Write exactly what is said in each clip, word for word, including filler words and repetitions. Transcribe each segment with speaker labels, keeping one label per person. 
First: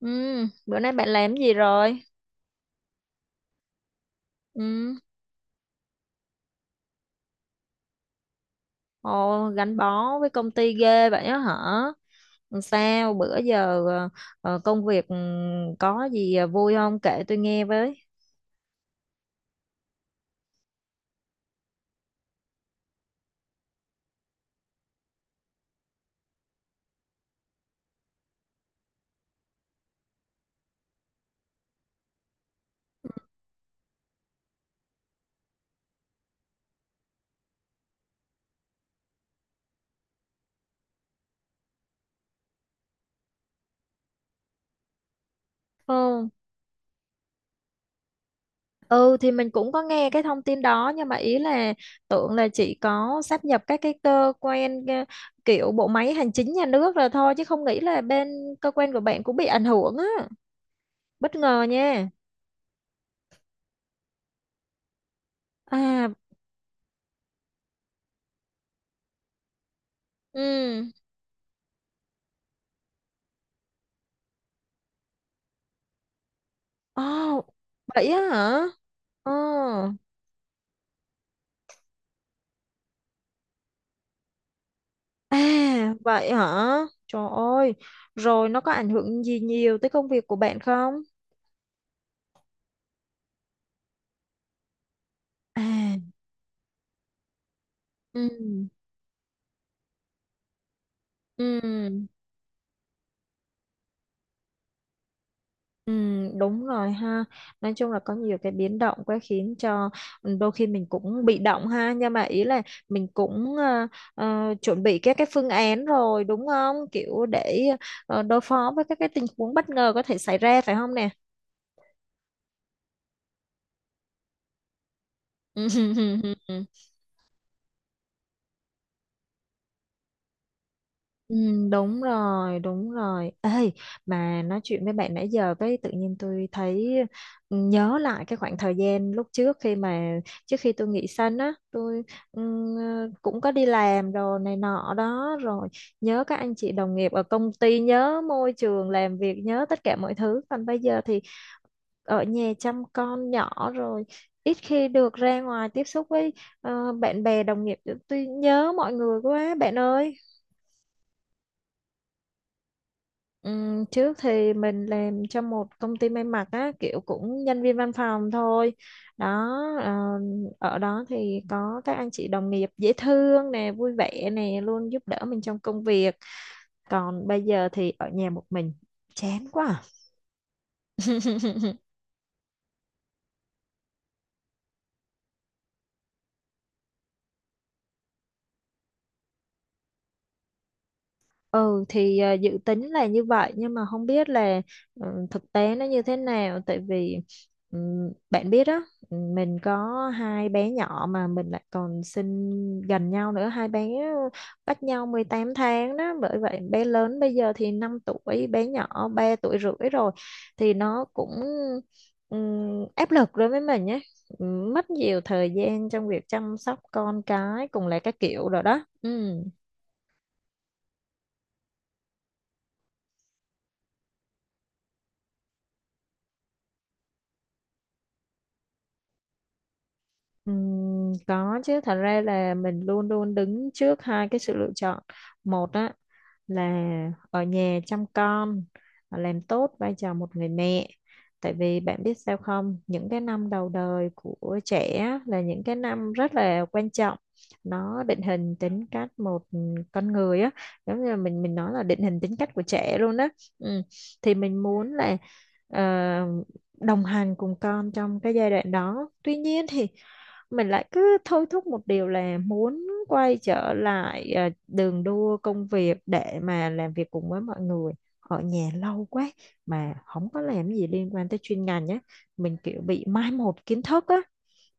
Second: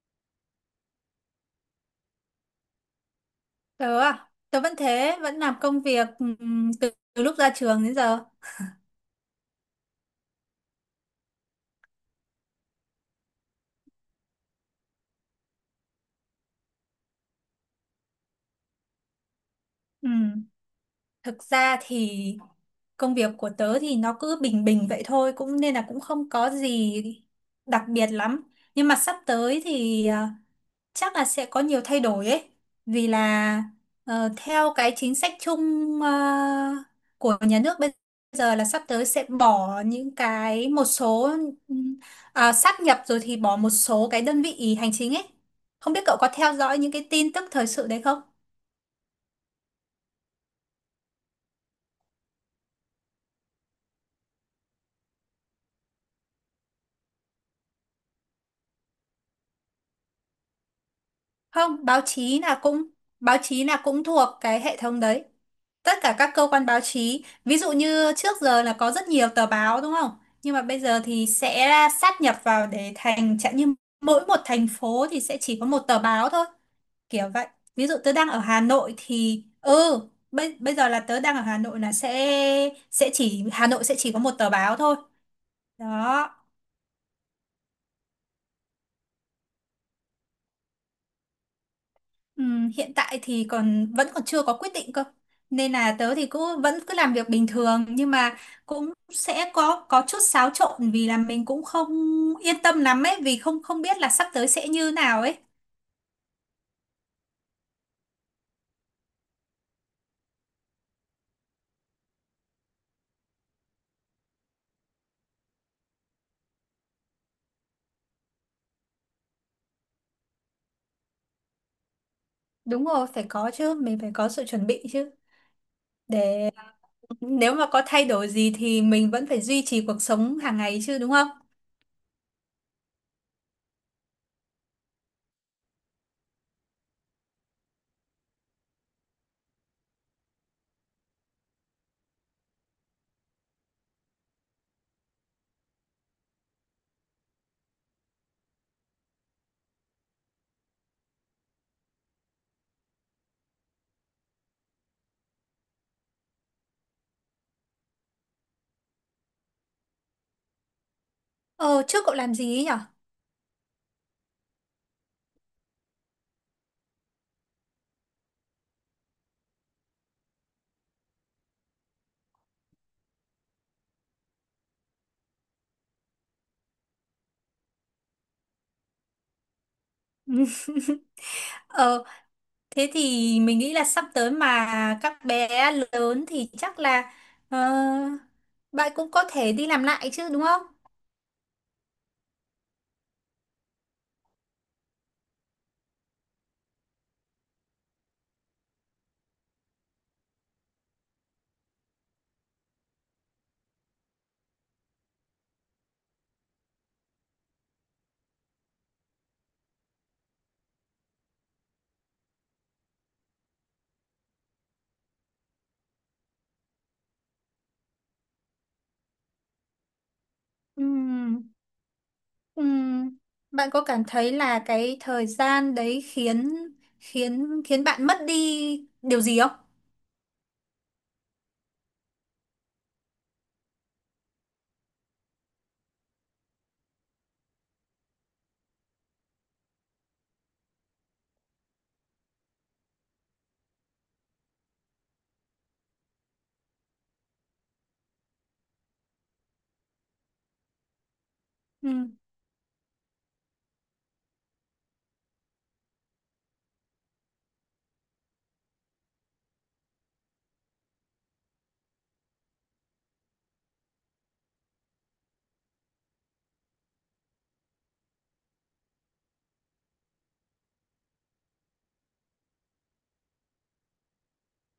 Speaker 1: Ừ, bữa nay bạn làm gì rồi?
Speaker 2: Tớ à, tớ vẫn
Speaker 1: Ừ,
Speaker 2: thế, vẫn làm công việc ừm, từ, từ lúc ra trường đến giờ.
Speaker 1: ồ, gắn bó với công ty ghê vậy á hả? Làm Sao bữa giờ ờ, ờ, công việc ừ, có gì ờ, vui không? Kể tôi nghe với.
Speaker 2: Ừm, Thực ra thì công việc của tớ thì nó cứ bình bình vậy thôi, cũng nên là cũng không có gì đặc biệt lắm. Nhưng mà sắp tới thì à, chắc là sẽ có nhiều thay đổi ấy vì là ờ, theo cái chính sách chung ờ, của nhà nước bây giờ là sắp tới sẽ bỏ những cái một số ừm, à, sáp nhập rồi thì bỏ một số cái đơn vị hành chính ấy. Không
Speaker 1: Ừ,
Speaker 2: biết cậu có theo dõi những cái tin tức thời sự đấy không?
Speaker 1: ừ thì mình cũng có nghe cái thông tin đó nhưng mà ý là tưởng là chỉ có sáp nhập các cái cơ quan ờ, kiểu bộ máy hành chính nhà nước rồi thôi chứ không nghĩ là bên cơ quan của bạn cũng bị ảnh hưởng á. Bất ngờ
Speaker 2: Không, báo
Speaker 1: nha.
Speaker 2: chí là cũng báo chí là cũng thuộc cái hệ thống đấy. Tất
Speaker 1: À,
Speaker 2: cả các cơ quan báo chí, ví dụ như trước giờ là có rất nhiều tờ báo đúng không, nhưng mà bây
Speaker 1: ừ.
Speaker 2: giờ thì sẽ sát nhập vào để thành chẳng như mỗi một thành phố thì sẽ chỉ có một tờ báo thôi,
Speaker 1: Ồ,
Speaker 2: kiểu vậy. Ví dụ
Speaker 1: vậy
Speaker 2: tớ
Speaker 1: á
Speaker 2: đang ở
Speaker 1: hả?
Speaker 2: Hà Nội
Speaker 1: Ồ.
Speaker 2: thì ừ, bây, bây giờ là tớ đang ở Hà Nội là sẽ sẽ chỉ Hà Nội sẽ chỉ có một tờ báo thôi,
Speaker 1: À,
Speaker 2: đó.
Speaker 1: vậy hả? Trời ơi, rồi nó có ảnh hưởng gì nhiều tới công việc của bạn không?
Speaker 2: Ừm, hiện tại thì còn vẫn còn chưa có quyết định cơ, nên
Speaker 1: À,
Speaker 2: là tớ thì cứ vẫn cứ làm việc bình thường, nhưng
Speaker 1: ừ,
Speaker 2: mà cũng sẽ có có chút xáo trộn vì là mình cũng không
Speaker 1: ừ,
Speaker 2: yên tâm lắm ấy, vì không không biết là sắp tới sẽ như nào ấy.
Speaker 1: ừ, đúng rồi ha. Nói chung là có nhiều cái biến động quá khiến cho ừ, đôi khi mình cũng bị động ha. Nhưng mà ý là mình cũng ờ, ờ, chuẩn bị các cái phương án rồi đúng không? Kiểu để ờ, đối phó với các cái tình huống bất ngờ có thể xảy ra phải không nè?
Speaker 2: Đúng rồi, phải có chứ, mình phải có sự chuẩn bị chứ, để nếu mà có thay đổi gì thì mình vẫn phải duy trì cuộc sống hàng ngày chứ đúng không.
Speaker 1: Ừ, đúng rồi, đúng rồi. Ê, mà nói chuyện với bạn nãy giờ cái tự nhiên tôi thấy ừ, nhớ lại cái khoảng thời gian lúc trước khi mà trước khi tôi nghỉ sanh á, tôi ừm, cũng có đi làm rồi này nọ đó rồi nhớ các anh chị đồng nghiệp ở công ty, nhớ môi trường làm việc, nhớ tất cả mọi thứ. Còn bây giờ thì ở nhà chăm con nhỏ rồi ít khi được ra ngoài tiếp xúc với ờ, bạn bè đồng nghiệp. Tôi nhớ mọi người quá bạn ơi.
Speaker 2: Ờ trước cậu làm gì ấy nhở?
Speaker 1: Ừm, trước thì mình làm cho một công ty may mặc á kiểu cũng nhân viên văn phòng thôi đó ờ, ở đó thì có các anh chị đồng nghiệp dễ thương nè vui vẻ nè luôn giúp đỡ mình trong công việc còn bây giờ thì ở nhà một mình chán quá à.
Speaker 2: Ờ, thế thì mình nghĩ là sắp tới mà các bé lớn thì chắc là ờ, bạn cũng có thể đi làm lại chứ đúng không?
Speaker 1: Ừ thì à, dự tính là như vậy nhưng mà không biết là ừ, thực tế nó như thế nào tại vì ừ, bạn biết đó mình có hai bé nhỏ mà mình lại còn sinh gần nhau nữa hai bé cách nhau mười tám tháng đó bởi vậy bé lớn bây giờ thì năm tuổi bé nhỏ ba tuổi rưỡi rồi thì nó cũng ừ, áp lực đối với mình nhé mất nhiều thời gian trong việc chăm sóc con cái cùng là các kiểu rồi đó ừ.
Speaker 2: Ừm, ừm. Bạn có cảm thấy là cái thời gian đấy khiến khiến khiến bạn mất đi điều gì không?
Speaker 1: Ừm, có chứ thật ra là mình luôn luôn đứng trước hai cái sự lựa chọn một á là ở nhà chăm con à, làm tốt vai trò một người mẹ tại vì bạn biết sao không những cái năm đầu đời của trẻ á, là những cái năm rất là quan trọng nó định hình tính cách một con người á giống như là mình mình nói là
Speaker 2: Ừ,
Speaker 1: định hình tính cách của trẻ luôn á ừ. Thì mình muốn là ờ, đồng hành cùng con trong cái giai đoạn đó tuy nhiên thì mình lại cứ thôi thúc một điều là muốn quay trở lại à, đường đua công việc để mà làm việc cùng với mọi người ở nhà lâu quá mà không có làm gì liên quan tới chuyên ngành nhé mình kiểu bị mai một kiến thức á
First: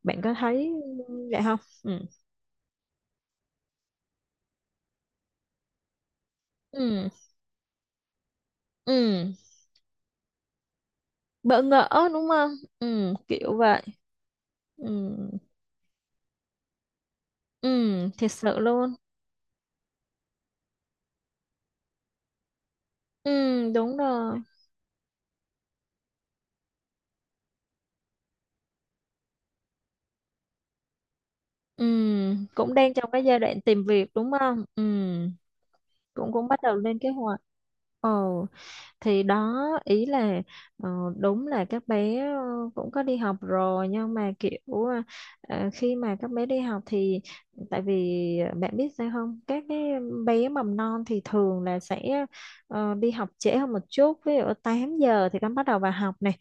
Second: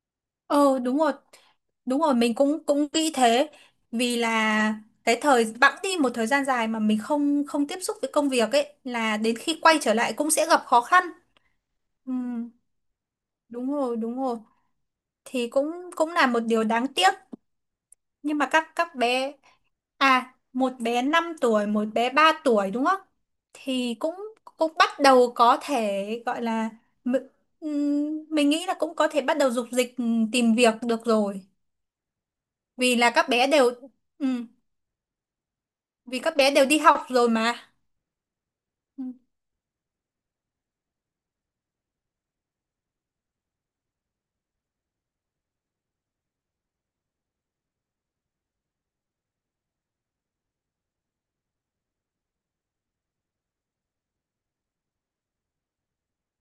Speaker 1: bạn có thấy
Speaker 2: ờ đúng rồi.
Speaker 1: vậy không? Ừ,
Speaker 2: Đúng rồi, mình cũng cũng nghĩ thế, vì là cái thời bẵng đi một thời gian dài mà mình
Speaker 1: ừ,
Speaker 2: không không tiếp xúc với công việc ấy, là
Speaker 1: ừ.
Speaker 2: đến khi quay trở lại cũng sẽ gặp khó khăn.
Speaker 1: Bỡ ngỡ đúng không?
Speaker 2: Ừm,
Speaker 1: Ừ, kiểu
Speaker 2: đúng
Speaker 1: vậy.
Speaker 2: rồi, đúng rồi.
Speaker 1: Ừ,
Speaker 2: Thì cũng cũng là một điều đáng tiếc,
Speaker 1: ừ, thiệt
Speaker 2: nhưng mà
Speaker 1: sự
Speaker 2: các
Speaker 1: luôn.
Speaker 2: các bé, à một bé năm tuổi một bé ba tuổi đúng không,
Speaker 1: Ừ,
Speaker 2: thì
Speaker 1: đúng
Speaker 2: cũng
Speaker 1: rồi.
Speaker 2: cũng bắt đầu có thể gọi là mi- ừm, mình nghĩ là cũng có thể bắt đầu dục dịch ừm, tìm việc được rồi.
Speaker 1: Ừ, cũng đang
Speaker 2: Vì
Speaker 1: trong
Speaker 2: là
Speaker 1: cái
Speaker 2: các
Speaker 1: giai
Speaker 2: bé
Speaker 1: đoạn
Speaker 2: đều
Speaker 1: tìm việc đúng
Speaker 2: ừm,
Speaker 1: không? Ừ,
Speaker 2: vì
Speaker 1: cũng
Speaker 2: các
Speaker 1: cũng
Speaker 2: bé
Speaker 1: bắt
Speaker 2: đều
Speaker 1: đầu
Speaker 2: đi
Speaker 1: lên
Speaker 2: học
Speaker 1: kế
Speaker 2: rồi
Speaker 1: hoạch
Speaker 2: mà.
Speaker 1: ờ
Speaker 2: Ừm,
Speaker 1: thì đó. Ý là ờ, đúng là các bé ờ, cũng có đi học rồi nhưng mà kiểu ờ, ờ, khi mà các bé đi học thì tại vì ờ, bạn biết sao không các cái bé mầm non thì thường là sẽ ờ, đi học trễ hơn một chút, ví dụ tám giờ thì con bắt đầu vào học này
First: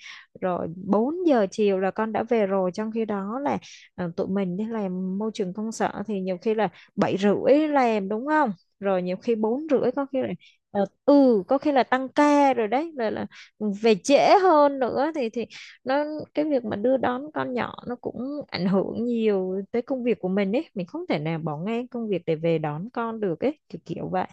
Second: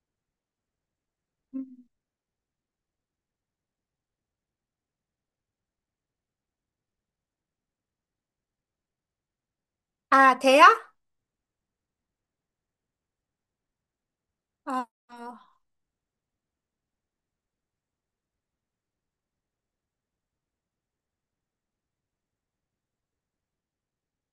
Speaker 1: rồi bốn giờ
Speaker 2: ừm.
Speaker 1: chiều là con đã về rồi, trong khi đó là ờ, tụi mình đi làm môi trường công sở thì nhiều khi là bảy rưỡi làm đúng không, rồi nhiều khi bốn rưỡi có khi là
Speaker 2: À thế á?
Speaker 1: Ờ, ừ có khi là tăng ca rồi đấy rồi là về trễ hơn
Speaker 2: Ờ,
Speaker 1: nữa thì
Speaker 2: ờ,
Speaker 1: thì nó, cái việc mà đưa đón con nhỏ nó cũng ảnh hưởng nhiều tới công việc của mình ấy, mình không thể nào bỏ ngang công việc để về đón con được ấy, kiểu kiểu vậy.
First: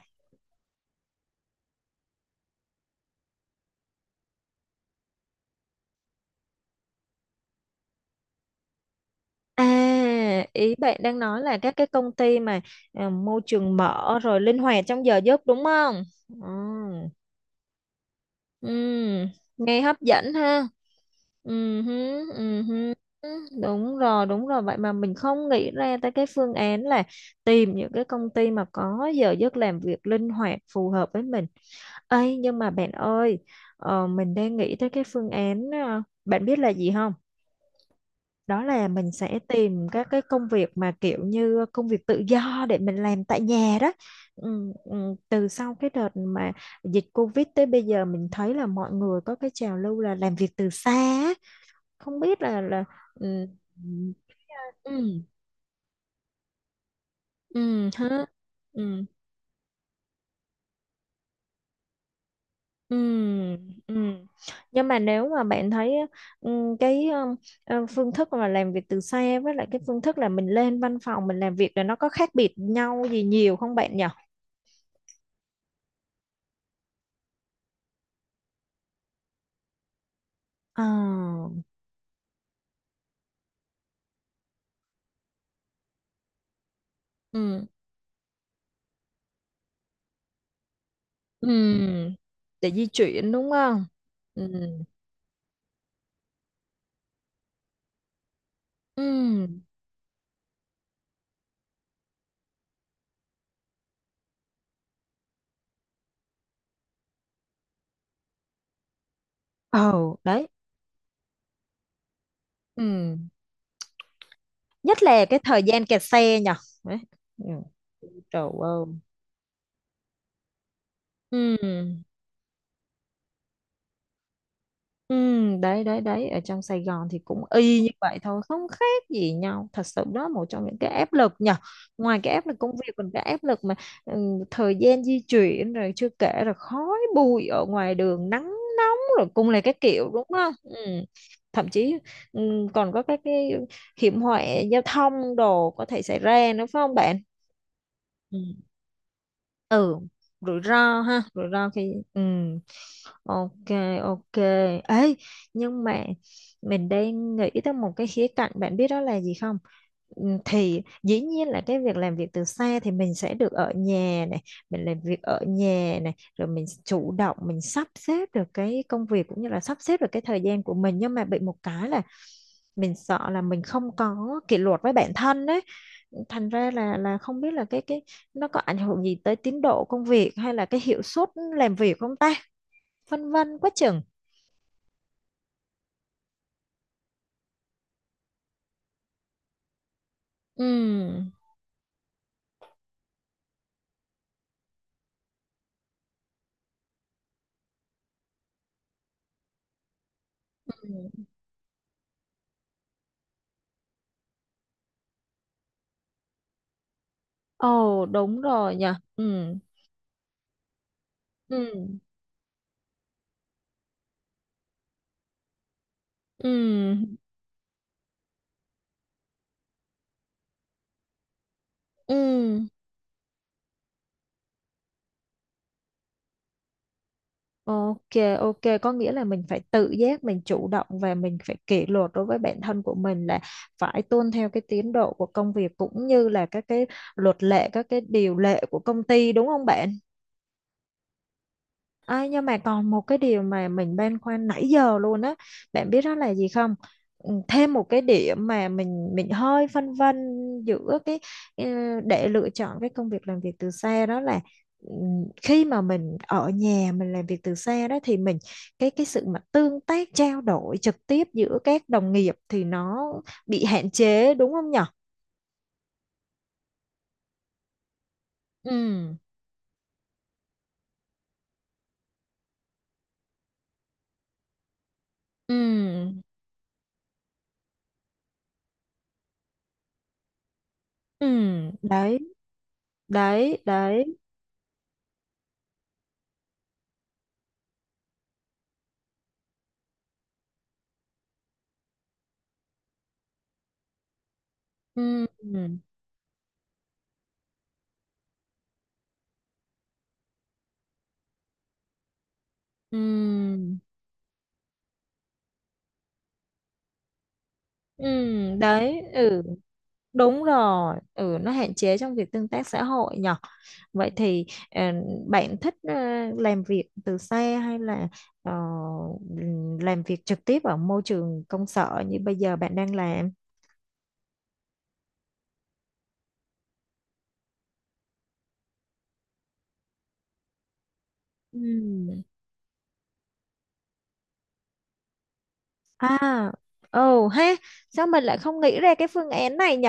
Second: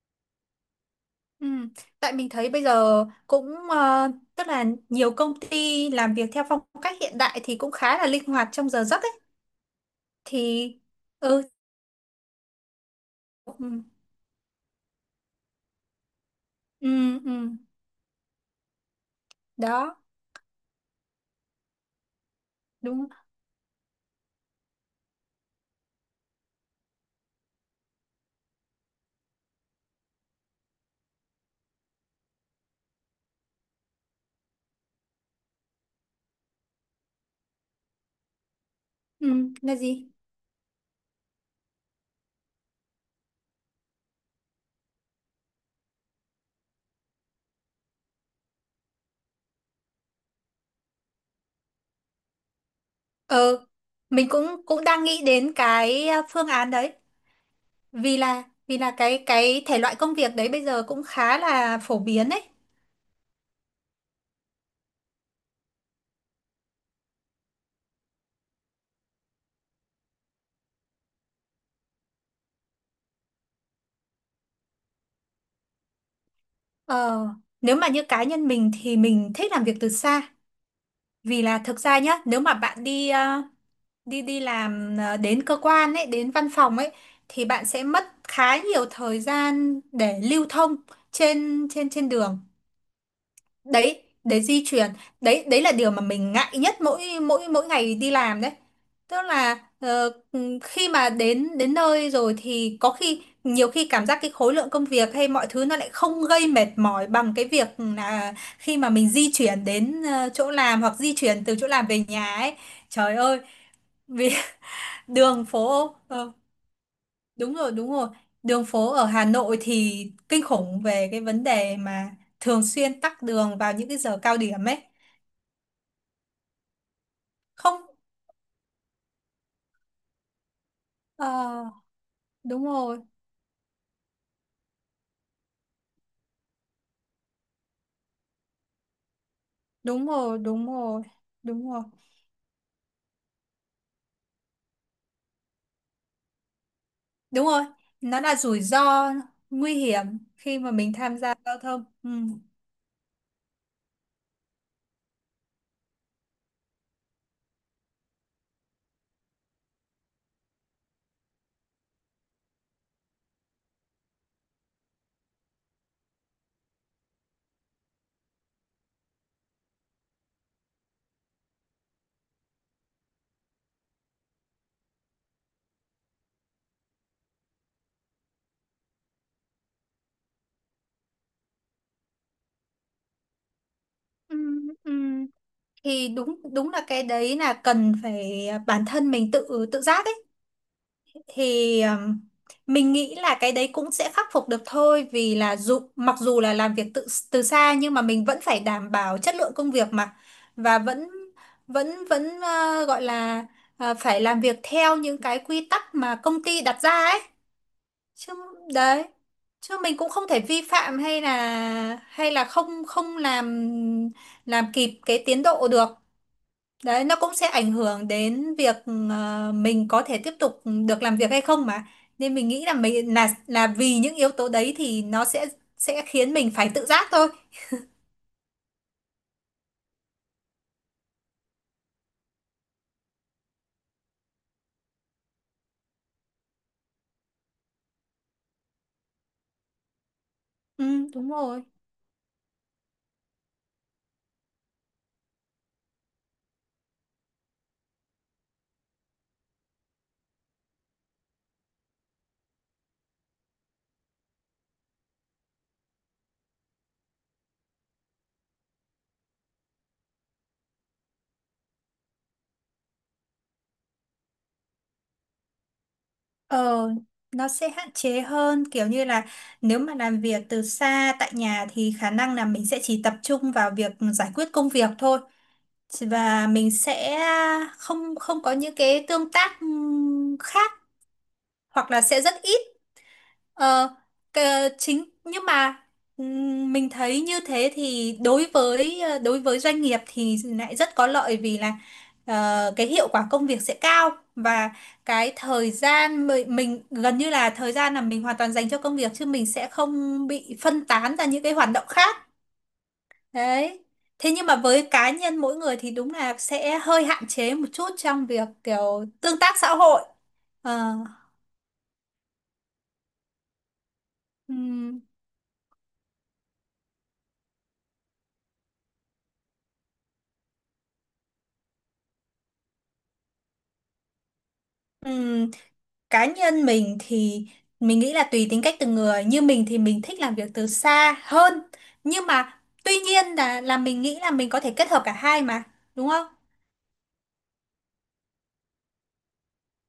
Speaker 2: ừm. Tại mình thấy bây giờ cũng ờ, tức là nhiều công ty làm việc theo phong cách hiện đại thì cũng khá là linh hoạt trong giờ giấc
Speaker 1: À,
Speaker 2: thì
Speaker 1: ý bạn đang nói
Speaker 2: ừ,
Speaker 1: là các cái công ty mà à, môi trường
Speaker 2: ừ,
Speaker 1: mở rồi linh hoạt trong giờ giấc đúng không? Ừ.
Speaker 2: ừ, ừ.
Speaker 1: Ừ, nghe
Speaker 2: Đó,
Speaker 1: hấp dẫn ha. Ừ, hứ, ừ hứ.
Speaker 2: đúng,
Speaker 1: Đúng rồi, đúng rồi. Vậy mà mình không nghĩ ra tới cái phương án là tìm những cái công ty mà có giờ giấc làm việc linh hoạt phù hợp với mình. Ấy nhưng mà bạn ơi, ờ, mình đang nghĩ tới cái phương án, ờ, bạn biết là gì không? Đó là mình sẽ
Speaker 2: ừ, là
Speaker 1: tìm các
Speaker 2: gì?
Speaker 1: cái công việc mà kiểu như công việc tự do để mình làm tại nhà đó. Ừ, ừ, từ sau cái đợt mà dịch Covid tới bây giờ mình thấy là mọi người có cái trào lưu là làm việc từ xa á. Không biết là là ừ,
Speaker 2: Ừ, mình cũng cũng đang
Speaker 1: ừ,
Speaker 2: nghĩ đến cái à, phương án đấy,
Speaker 1: ừ,
Speaker 2: vì
Speaker 1: hả?
Speaker 2: là vì là
Speaker 1: Ừ,
Speaker 2: cái cái thể loại công việc đấy bây giờ cũng khá là phổ biến ấy.
Speaker 1: ừ, ừ. Nhưng mà nếu mà bạn thấy ừ, cái ừ, ờ, phương thức mà làm việc từ xa với lại cái phương thức là mình lên văn phòng mình làm việc là nó có khác biệt nhau gì nhiều không bạn nhỉ?
Speaker 2: Ờ, nếu mà như cá nhân mình thì mình thích làm việc từ xa,
Speaker 1: Ờ,
Speaker 2: vì là thực ra nhá, nếu mà bạn đi à, đi đi làm, à, đến cơ quan ấy, đến văn phòng ấy, thì
Speaker 1: ừ,
Speaker 2: bạn sẽ mất khá nhiều thời gian để lưu thông trên trên trên
Speaker 1: ừ,
Speaker 2: đường.
Speaker 1: để di chuyển đúng không?
Speaker 2: Đấy đấy,
Speaker 1: Ừ,
Speaker 2: di truyền, đấy đấy là điều mà mình ngại nhất mỗi mỗi mỗi ngày đi làm đấy.
Speaker 1: ừ,
Speaker 2: Tức là ờ, khi mà đến đến nơi rồi thì có khi nhiều khi cảm giác cái khối lượng công việc hay mọi thứ nó lại không gây mệt mỏi bằng cái việc là khi mà mình di chuyển đến
Speaker 1: ồ,
Speaker 2: ờ,
Speaker 1: đấy.
Speaker 2: chỗ làm hoặc di chuyển từ chỗ làm về nhà ấy. Trời
Speaker 1: Ừ,
Speaker 2: ơi, vì
Speaker 1: nhất là cái
Speaker 2: đường
Speaker 1: thời gian
Speaker 2: phố
Speaker 1: kẹt
Speaker 2: ờ,
Speaker 1: xe nhở? Đấy. Ừ.
Speaker 2: đúng rồi đúng rồi.
Speaker 1: Trời
Speaker 2: Đường
Speaker 1: ơi.
Speaker 2: phố ở Hà Nội thì kinh khủng về cái vấn
Speaker 1: Ừ.
Speaker 2: đề mà thường xuyên tắc đường vào những cái giờ cao điểm ấy.
Speaker 1: Ừ. Đấy đấy đấy, ở trong Sài Gòn thì cũng y
Speaker 2: Không,
Speaker 1: như vậy thôi không khác gì nhau thật sự đó, một trong những cái áp
Speaker 2: ờ,
Speaker 1: lực nhở, ngoài cái áp lực
Speaker 2: đúng
Speaker 1: công việc
Speaker 2: rồi,
Speaker 1: còn cái áp lực mà ừ, thời gian di chuyển rồi chưa kể là khói bụi ở ngoài đường nắng rồi cung này các
Speaker 2: đúng
Speaker 1: kiểu đúng
Speaker 2: rồi,
Speaker 1: không?
Speaker 2: đúng
Speaker 1: Ừ.
Speaker 2: rồi,
Speaker 1: Thậm
Speaker 2: đúng rồi,
Speaker 1: chí ừ, còn có các cái hiểm họa giao thông đồ có thể xảy ra nữa phải không bạn?
Speaker 2: đúng rồi. Nó là
Speaker 1: Ừ,
Speaker 2: rủi ro, nguy
Speaker 1: ừ.
Speaker 2: hiểm khi
Speaker 1: Rủi
Speaker 2: mà mình
Speaker 1: ro
Speaker 2: tham
Speaker 1: ha,
Speaker 2: gia
Speaker 1: rủi
Speaker 2: giao
Speaker 1: ro
Speaker 2: thông
Speaker 1: khi
Speaker 2: ừ.
Speaker 1: ừ. OK, OK. Ấy, nhưng mà mình đang nghĩ tới một cái khía cạnh bạn biết đó là gì không? Ừ, thì dĩ nhiên là cái việc làm việc từ xa thì mình sẽ được ở nhà này, mình làm việc ở nhà này, rồi mình chủ động mình sắp xếp được cái công việc cũng như là sắp xếp được cái thời gian của mình, nhưng mà bị một cái là mình sợ là mình không có kỷ luật với bản thân đấy, thành ra là là không biết là cái cái nó có ảnh hưởng gì tới tiến độ công việc hay là cái hiệu suất làm việc không ta, phân vân quá chừng.
Speaker 2: Ừ, ừ. Thì đúng đúng là cái đấy là cần phải bản thân mình tự tự giác ấy.
Speaker 1: Ừ,
Speaker 2: Thì um, mình nghĩ là cái đấy cũng sẽ khắc phục được thôi, vì là dù mặc dù là làm việc tự từ xa nhưng mà mình vẫn phải đảm bảo chất lượng công việc mà. Và vẫn
Speaker 1: ừ.
Speaker 2: vẫn vẫn ờ, gọi là ờ, phải làm việc theo những cái quy tắc mà công ty đặt ra ấy
Speaker 1: Ồ
Speaker 2: chứ,
Speaker 1: đúng rồi nhỉ.
Speaker 2: đấy,
Speaker 1: Ừ,
Speaker 2: chứ mình cũng không thể vi phạm, hay
Speaker 1: ừ,
Speaker 2: là hay là không không làm, làm kịp cái tiến độ được.
Speaker 1: ừ,
Speaker 2: Đấy, nó cũng sẽ ảnh hưởng đến việc ờ, mình có thể tiếp tục được làm việc hay không mà. Nên mình
Speaker 1: ừ.
Speaker 2: nghĩ là mình là là vì những yếu tố đấy thì nó sẽ sẽ khiến mình phải tự giác thôi.
Speaker 1: OK, OK, có nghĩa là mình phải tự giác, mình chủ động và mình phải kỷ luật đối với bản thân của mình là phải tuân theo cái tiến độ của công việc cũng như là các cái luật lệ, các cái điều lệ của công ty đúng không bạn?
Speaker 2: Ừ, đúng rồi.
Speaker 1: Ai, nhưng mà còn một cái điều mà mình băn khoăn nãy giờ luôn á, bạn biết đó là gì không? Ừ, thêm một cái điểm mà mình mình hơi phân vân giữa cái ờ, để lựa chọn cái công việc làm việc từ xa đó là ừ, khi mà mình ở nhà mình làm việc từ xa đó thì mình, cái cái sự mà tương tác trao đổi trực tiếp giữa các đồng nghiệp thì nó bị hạn chế đúng không nhở?
Speaker 2: Ờ, nó sẽ hạn chế hơn, kiểu như
Speaker 1: Ừ,
Speaker 2: là nếu mà làm việc từ xa tại nhà thì khả năng là mình sẽ chỉ tập trung vào việc giải quyết công việc thôi,
Speaker 1: ừ,
Speaker 2: và mình sẽ không không có những cái tương tác ừm, khác,
Speaker 1: ừ,
Speaker 2: hoặc là
Speaker 1: đấy,
Speaker 2: sẽ rất ít.
Speaker 1: đấy,
Speaker 2: Ờ,
Speaker 1: đấy,
Speaker 2: cờ- chính nhưng mà ừm, mình thấy như thế thì đối với ờ, đối với doanh nghiệp thì lại rất có lợi, vì là ờ, cái hiệu quả công việc sẽ cao, và
Speaker 1: ừ,
Speaker 2: cái thời gian mi- mình gần như là thời gian là mình hoàn toàn dành cho công việc, chứ mình sẽ không bị phân tán ra những cái hoạt động khác.
Speaker 1: ừ.
Speaker 2: Đấy. Thế nhưng mà với cá nhân mỗi người thì đúng là sẽ hơi hạn chế một chút
Speaker 1: Ừ,
Speaker 2: trong việc
Speaker 1: đấy,
Speaker 2: kiểu tương
Speaker 1: ừ,
Speaker 2: tác xã hội.
Speaker 1: đúng
Speaker 2: Ờ.
Speaker 1: rồi, ừ, nó hạn chế trong việc tương tác xã hội nhở. Vậy thì ờ,
Speaker 2: Ừm,
Speaker 1: bạn thích ờ, làm việc từ xa hay là ờ, làm việc trực tiếp ở môi trường công sở như bây giờ bạn đang làm?
Speaker 2: ừm, cá nhân mình thì mình nghĩ là tùy tính cách từng người, như mình thì mình thích làm việc từ xa hơn,
Speaker 1: Ừ.
Speaker 2: nhưng mà tuy nhiên là là mình nghĩ là mình có thể kết hợp cả hai mà, đúng
Speaker 1: À,
Speaker 2: không?
Speaker 1: ồ ha, sao mình lại không nghĩ ra cái phương án này nhỉ?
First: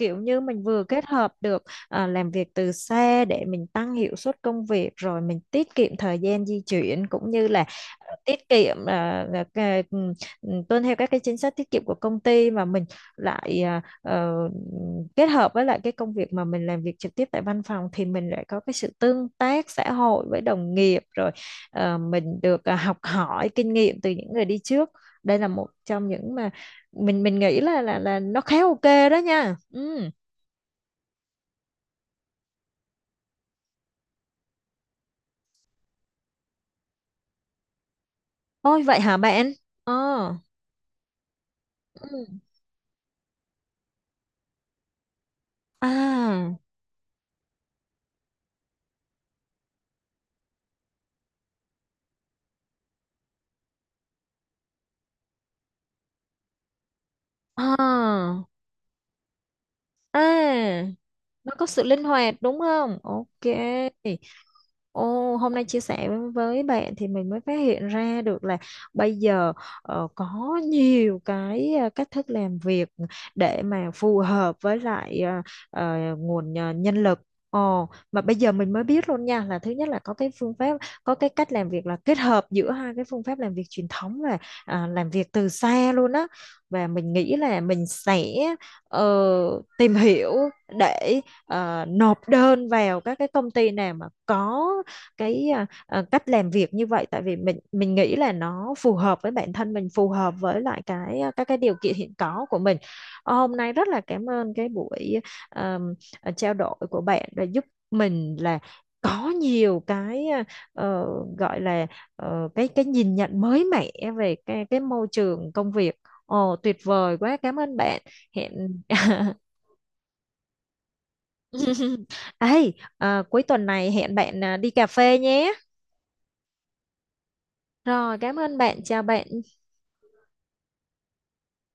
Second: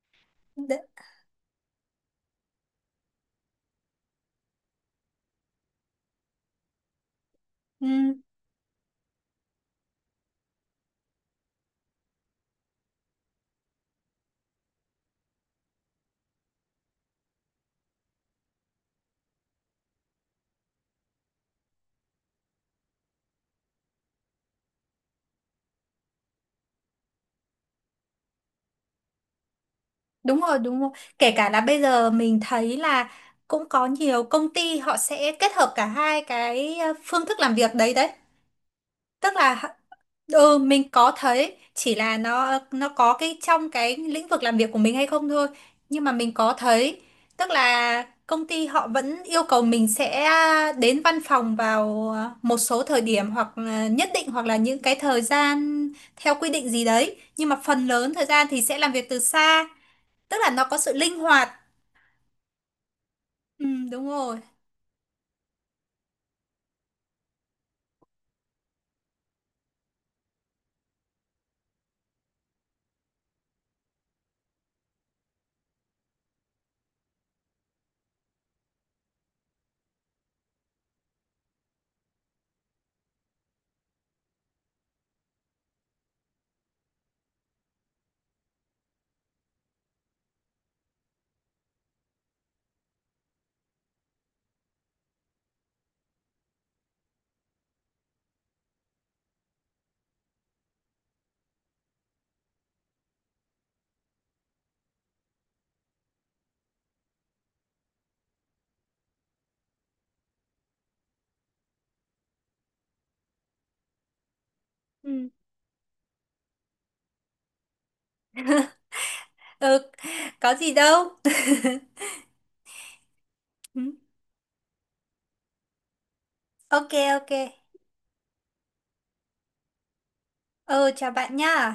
Speaker 1: Kiểu như mình vừa
Speaker 2: Đ-
Speaker 1: kết hợp được à, làm việc từ xa để mình tăng hiệu suất công việc rồi mình tiết kiệm thời gian di chuyển cũng như là
Speaker 2: ừm,
Speaker 1: à, tiết kiệm à, là cái- ừ, ừ, tuân theo các cái chính sách tiết kiệm của công ty mà mình lại à, ờ, kết hợp với lại cái công việc mà mình làm việc trực tiếp tại văn phòng thì mình lại có cái sự tương tác xã hội với đồng nghiệp rồi ờ, mình được à, học hỏi kinh nghiệm từ những người đi trước, đây là một trong những mà mình mình nghĩ là là là nó khá OK đó nha. Ừ.
Speaker 2: đúng rồi, đúng rồi. Kể cả là bây giờ mình thấy là cũng có nhiều công ty họ sẽ kết hợp cả hai cái ờ, phương thức làm việc đấy đấy,
Speaker 1: Ôi vậy hả
Speaker 2: tức
Speaker 1: bạn?
Speaker 2: là
Speaker 1: ờ
Speaker 2: Ừ, mình có thấy, chỉ là
Speaker 1: ừ.
Speaker 2: nó nó có cái trong cái lĩnh vực làm việc của mình hay không thôi. Nhưng mà mình có
Speaker 1: À,
Speaker 2: thấy, tức là công ty họ vẫn yêu cầu mình sẽ à, đến văn phòng vào một số thời điểm hoặc là nhất định, hoặc là những cái thời gian theo quy định gì đấy, nhưng mà phần lớn thời
Speaker 1: à,
Speaker 2: gian thì sẽ làm việc từ xa, tức là nó có
Speaker 1: à,
Speaker 2: sự linh hoạt.
Speaker 1: nó có sự linh hoạt đúng không? OK.
Speaker 2: Ừ, đúng rồi.
Speaker 1: Ồ, hôm nay chia sẻ với bạn thì mình mới phát hiện ra được là bây giờ ờ, có nhiều cái ờ, cách thức làm việc để mà phù hợp với lại ờ, ờ, nguồn ờ, nhân lực. Ồ, mà bây giờ mình mới biết luôn nha là thứ nhất là có cái phương pháp, có cái cách làm việc là kết hợp giữa hai cái phương pháp làm việc truyền thống và à, làm việc từ xa luôn á. Và mình nghĩ là mình sẽ ờ, tìm hiểu để ờ, nộp đơn vào các cái công ty nào mà có cái ờ, ờ, cách làm việc như vậy tại vì mình mình nghĩ là nó phù hợp với bản thân mình, phù hợp với lại cái ờ, các cái điều kiện hiện có của mình. Ờ, hôm nay rất là cảm ơn cái buổi ờ, ờ, trao đổi của bạn đã giúp mình là có nhiều cái ờ, ờ, gọi là ờ, cái cái nhìn nhận mới mẻ về cái cái môi
Speaker 2: Ừ.
Speaker 1: trường công việc. Ồ tuyệt vời quá, cảm ơn bạn, hẹn
Speaker 2: Ừ, có gì đâu.
Speaker 1: Ấy, à, cuối tuần
Speaker 2: Ừ,
Speaker 1: này hẹn bạn à, đi cà phê nhé.
Speaker 2: ok, ok.
Speaker 1: Rồi, cảm ơn bạn, chào bạn.
Speaker 2: Ừ chào bạn nha.